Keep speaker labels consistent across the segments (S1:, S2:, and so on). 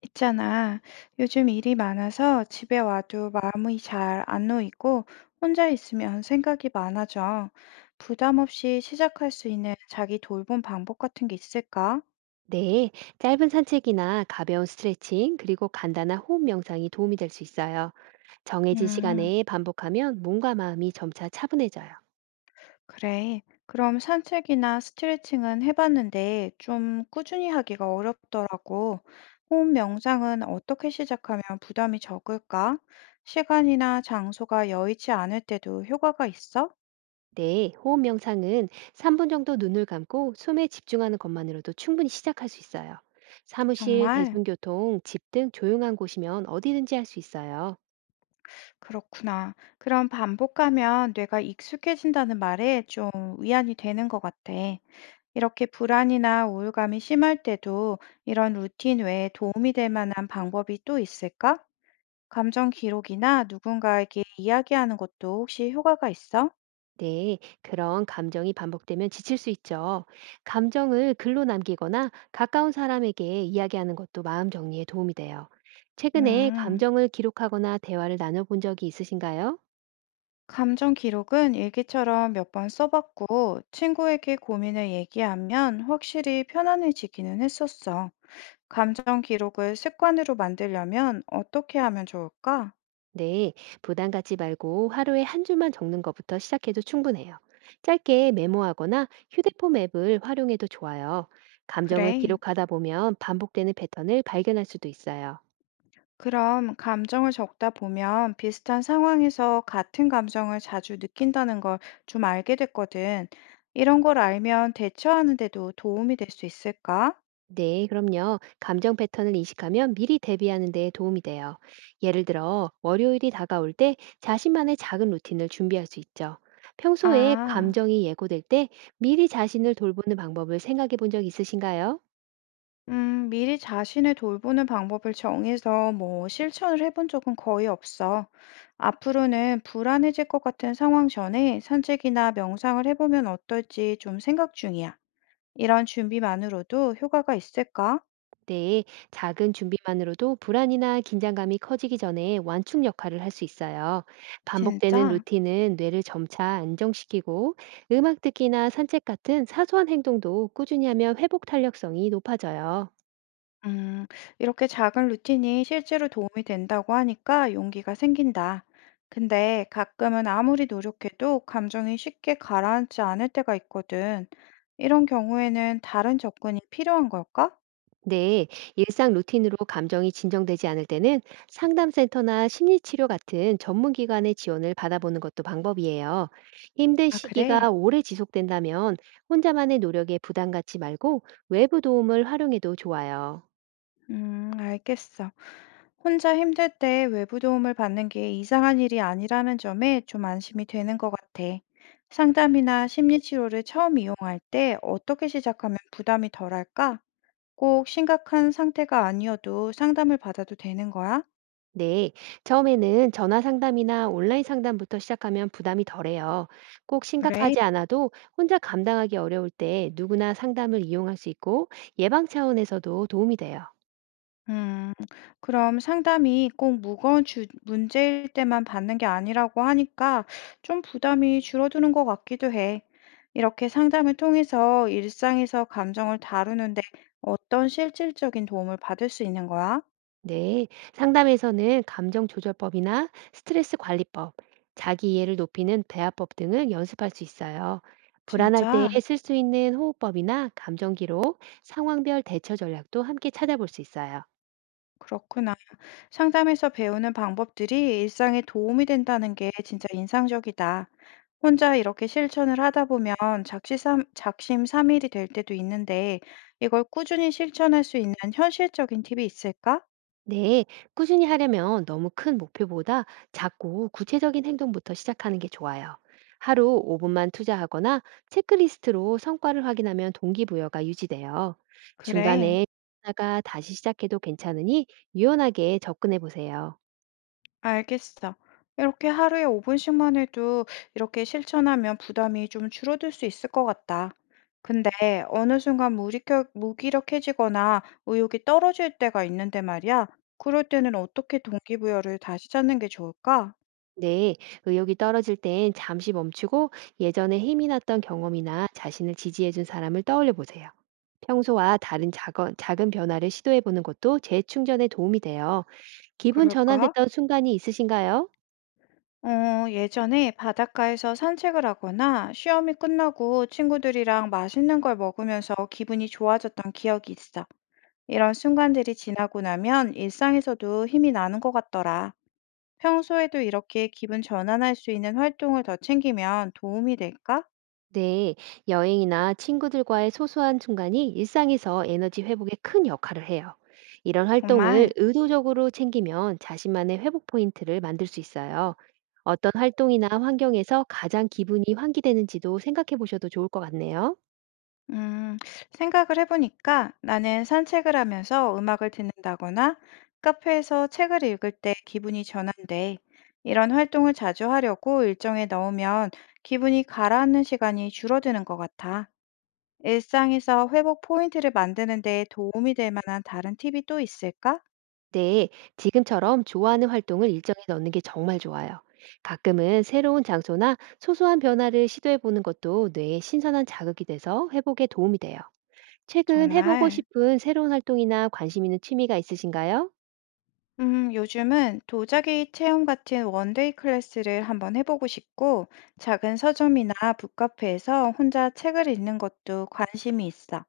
S1: 있잖아. 요즘 일이 많아서 집에 와도 마음이 잘 안 놓이고 혼자 있으면 생각이 많아져. 부담 없이 시작할 수 있는 자기 돌봄 방법 같은 게 있을까?
S2: 네, 짧은 산책이나 가벼운 스트레칭, 그리고 간단한 호흡 명상이 도움이 될 수 있어요. 정해진
S1: 음,
S2: 시간에 반복하면 몸과 마음이 점차 차분해져요.
S1: 그래. 그럼 산책이나 스트레칭은 해봤는데 좀 꾸준히 하기가 어렵더라고. 호흡 명상은 어떻게 시작하면 부담이 적을까? 시간이나 장소가 여의치 않을 때도 효과가 있어?
S2: 네, 호흡 명상은 3분 정도 눈을 감고 숨에 집중하는 것만으로도 충분히 시작할 수 있어요. 사무실,
S1: 정말?
S2: 대중교통, 집 등 조용한 곳이면 어디든지 할 수 있어요.
S1: 그렇구나. 그럼 반복하면 뇌가 익숙해진다는 말에 좀 위안이 되는 것 같아. 이렇게 불안이나 우울감이 심할 때도 이런 루틴 외에 도움이 될 만한 방법이 또 있을까? 감정 기록이나 누군가에게 이야기하는 것도 혹시 효과가 있어?
S2: 네, 그런 감정이 반복되면 지칠 수 있죠. 감정을 글로 남기거나 가까운 사람에게 이야기하는 것도 마음 정리에 도움이 돼요. 최근에
S1: 음,
S2: 감정을 기록하거나 대화를 나눠본 적이 있으신가요?
S1: 감정 기록은 일기처럼 몇 번 써봤고 친구에게 고민을 얘기하면 확실히 편안해지기는 했었어. 감정 기록을 습관으로 만들려면 어떻게 하면 좋을까?
S2: 네, 부담 갖지 말고 하루에 한 줄만 적는 것부터 시작해도 충분해요. 짧게 메모하거나 휴대폰 앱을 활용해도 좋아요. 감정을
S1: 그래.
S2: 기록하다 보면 반복되는 패턴을 발견할 수도 있어요.
S1: 그럼 감정을 적다 보면 비슷한 상황에서 같은 감정을 자주 느낀다는 걸 좀 알게 됐거든. 이런 걸 알면 대처하는 데도 도움이 될 수 있을까?
S2: 네, 그럼요. 감정 패턴을 인식하면 미리 대비하는 데 도움이 돼요. 예를 들어, 월요일이 다가올 때 자신만의 작은 루틴을 준비할 수 있죠. 평소에
S1: 아,
S2: 감정이 예고될 때 미리 자신을 돌보는 방법을 생각해 본 적 있으신가요?
S1: 미리 자신을 돌보는 방법을 정해서 뭐 실천을 해본 적은 거의 없어. 앞으로는 불안해질 것 같은 상황 전에 산책이나 명상을 해보면 어떨지 좀 생각 중이야. 이런 준비만으로도 효과가 있을까?
S2: 네, 작은 준비만으로도 불안이나 긴장감이 커지기 전에 완충 역할을 할 수 있어요. 반복되는
S1: 진짜?
S2: 루틴은 뇌를 점차 안정시키고 음악 듣기나 산책 같은 사소한 행동도 꾸준히 하면 회복 탄력성이 높아져요.
S1: 음, 이렇게 작은 루틴이 실제로 도움이 된다고 하니까 용기가 생긴다. 근데 가끔은 아무리 노력해도 감정이 쉽게 가라앉지 않을 때가 있거든. 이런 경우에는 다른 접근이 필요한 걸까?
S2: 네, 일상 루틴으로 감정이 진정되지 않을 때는 상담센터나 심리치료 같은 전문기관의 지원을 받아보는 것도 방법이에요. 힘든
S1: 아, 그래?
S2: 시기가 오래 지속된다면 혼자만의 노력에 부담 갖지 말고 외부 도움을 활용해도 좋아요.
S1: 알겠어. 혼자 힘들 때 외부 도움을 받는 게 이상한 일이 아니라는 점에 좀 안심이 되는 것 같아. 상담이나 심리치료를 처음 이용할 때 어떻게 시작하면 부담이 덜할까? 꼭 심각한 상태가 아니어도 상담을 받아도 되는 거야?
S2: 네, 처음에는 전화 상담이나 온라인 상담부터 시작하면 부담이 덜해요. 꼭
S1: 그래.
S2: 심각하지 않아도 혼자 감당하기 어려울 때 누구나 상담을 이용할 수 있고 예방 차원에서도 도움이 돼요.
S1: 음, 그럼 상담이 꼭 무거운 문제일 때만 받는 게 아니라고 하니까 좀 부담이 줄어드는 것 같기도 해. 이렇게 상담을 통해서 일상에서 감정을 다루는데 어떤 실질적인 도움을 받을 수 있는 거야?
S2: 네, 상담에서는 감정 조절법이나 스트레스 관리법, 자기 이해를 높이는 대화법 등을 연습할 수 있어요. 불안할 때
S1: 진짜?
S2: 쓸 수 있는 호흡법이나 감정 기록, 상황별 대처 전략도 함께 찾아볼 수 있어요.
S1: 그렇구나. 상담에서 배우는 방법들이 일상에 도움이 된다는 게 진짜 인상적이다. 혼자 이렇게 실천을 하다 보면 작심삼일이 될 때도 있는데 이걸 꾸준히 실천할 수 있는 현실적인 팁이 있을까?
S2: 네, 꾸준히 하려면 너무 큰 목표보다 작고 구체적인 행동부터 시작하는 게 좋아요. 하루 5분만 투자하거나 체크리스트로 성과를 확인하면 동기부여가 유지돼요.
S1: 그래,
S2: 중간에 하다가 다시 시작해도 괜찮으니 유연하게 접근해 보세요.
S1: 알겠어. 이렇게 하루에 오분씩만 해도 이렇게 실천하면 부담이 좀 줄어들 수 있을 것 같다. 근데 어느 순간 무기력해지거나 의욕이 떨어질 때가 있는데 말이야. 그럴 때는 어떻게 동기부여를 다시 찾는 게 좋을까?
S2: 네, 의욕이 떨어질 땐 잠시 멈추고 예전에 힘이 났던 경험이나 자신을 지지해준 사람을 떠올려 보세요. 평소와 다른 작은 변화를 시도해 보는 것도 재충전에 도움이 돼요. 기분
S1: 그럴까?
S2: 전환됐던 순간이 있으신가요?
S1: 어, 예전에 바닷가에서 산책을 하거나 시험이 끝나고 친구들이랑 맛있는 걸 먹으면서 기분이 좋아졌던 기억이 있어. 이런 순간들이 지나고 나면 일상에서도 힘이 나는 것 같더라. 평소에도 이렇게 기분 전환할 수 있는 활동을 더 챙기면 도움이 될까?
S2: 네, 여행이나 친구들과의 소소한 순간이 일상에서 에너지 회복에 큰 역할을 해요. 이런 활동을
S1: 정말.
S2: 의도적으로 챙기면 자신만의 회복 포인트를 만들 수 있어요. 어떤 활동이나 환경에서 가장 기분이 환기되는지도 생각해 보셔도 좋을 것 같네요.
S1: 음, 생각을 해보니까 나는 산책을 하면서 음악을 듣는다거나 카페에서 책을 읽을 때 기분이 전환돼. 이런 활동을 자주 하려고 일정에 넣으면 기분이 가라앉는 시간이 줄어드는 것 같아. 일상에서 회복 포인트를 만드는 데 도움이 될 만한 다른 팁이 또 있을까?
S2: 네, 지금처럼 좋아하는 활동을 일정에 넣는 게 정말 좋아요. 가끔은 새로운 장소나 소소한 변화를 시도해 보는 것도 뇌에 신선한 자극이 돼서 회복에 도움이 돼요. 최근 해보고
S1: 정말.
S2: 싶은 새로운 활동이나 관심 있는 취미가 있으신가요?
S1: 요즘은 도자기 체험 같은 원데이 클래스를 한번 해보고 싶고, 작은 서점이나 북카페에서 혼자 책을 읽는 것도 관심이 있어.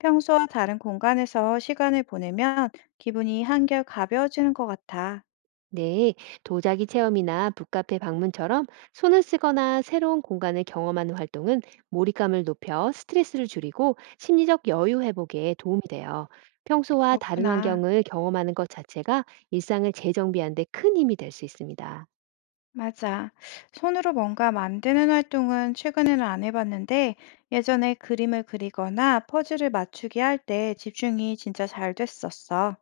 S1: 평소와 다른 공간에서 시간을 보내면 기분이 한결 가벼워지는 것 같아.
S2: 네, 도자기 체험이나 북카페 방문처럼 손을 쓰거나 새로운 공간을 경험하는 활동은 몰입감을 높여 스트레스를 줄이고 심리적 여유 회복에 도움이 돼요. 평소와 다른
S1: 그렇구나.
S2: 환경을 경험하는 것 자체가 일상을 재정비하는 데 큰 힘이 될 수 있습니다.
S1: 맞아. 손으로 뭔가 만드는 활동은 최근에는 안 해봤는데, 예전에 그림을 그리거나 퍼즐을 맞추기 할 때 집중이 진짜 잘 됐었어.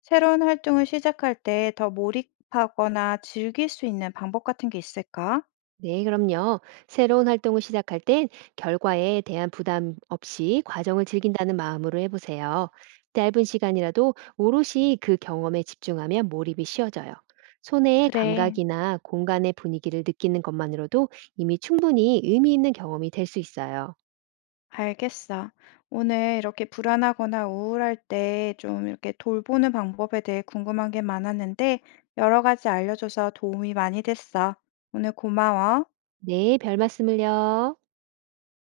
S1: 새로운 활동을 시작할 때 더 몰입하거나 즐길 수 있는 방법 같은 게 있을까?
S2: 네, 그럼요. 새로운 활동을 시작할 땐 결과에 대한 부담 없이 과정을 즐긴다는 마음으로 해보세요. 짧은 시간이라도 오롯이 그 경험에 집중하면 몰입이 쉬워져요. 손의
S1: 그래,
S2: 감각이나 공간의 분위기를 느끼는 것만으로도 이미 충분히 의미 있는 경험이 될 수 있어요.
S1: 알겠어. 오늘 이렇게 불안하거나 우울할 때 좀 이렇게 돌보는 방법에 대해 궁금한 게 많았는데 여러 가지 알려줘서 도움이 많이 됐어. 오늘 고마워.
S2: 네, 별 말씀을요.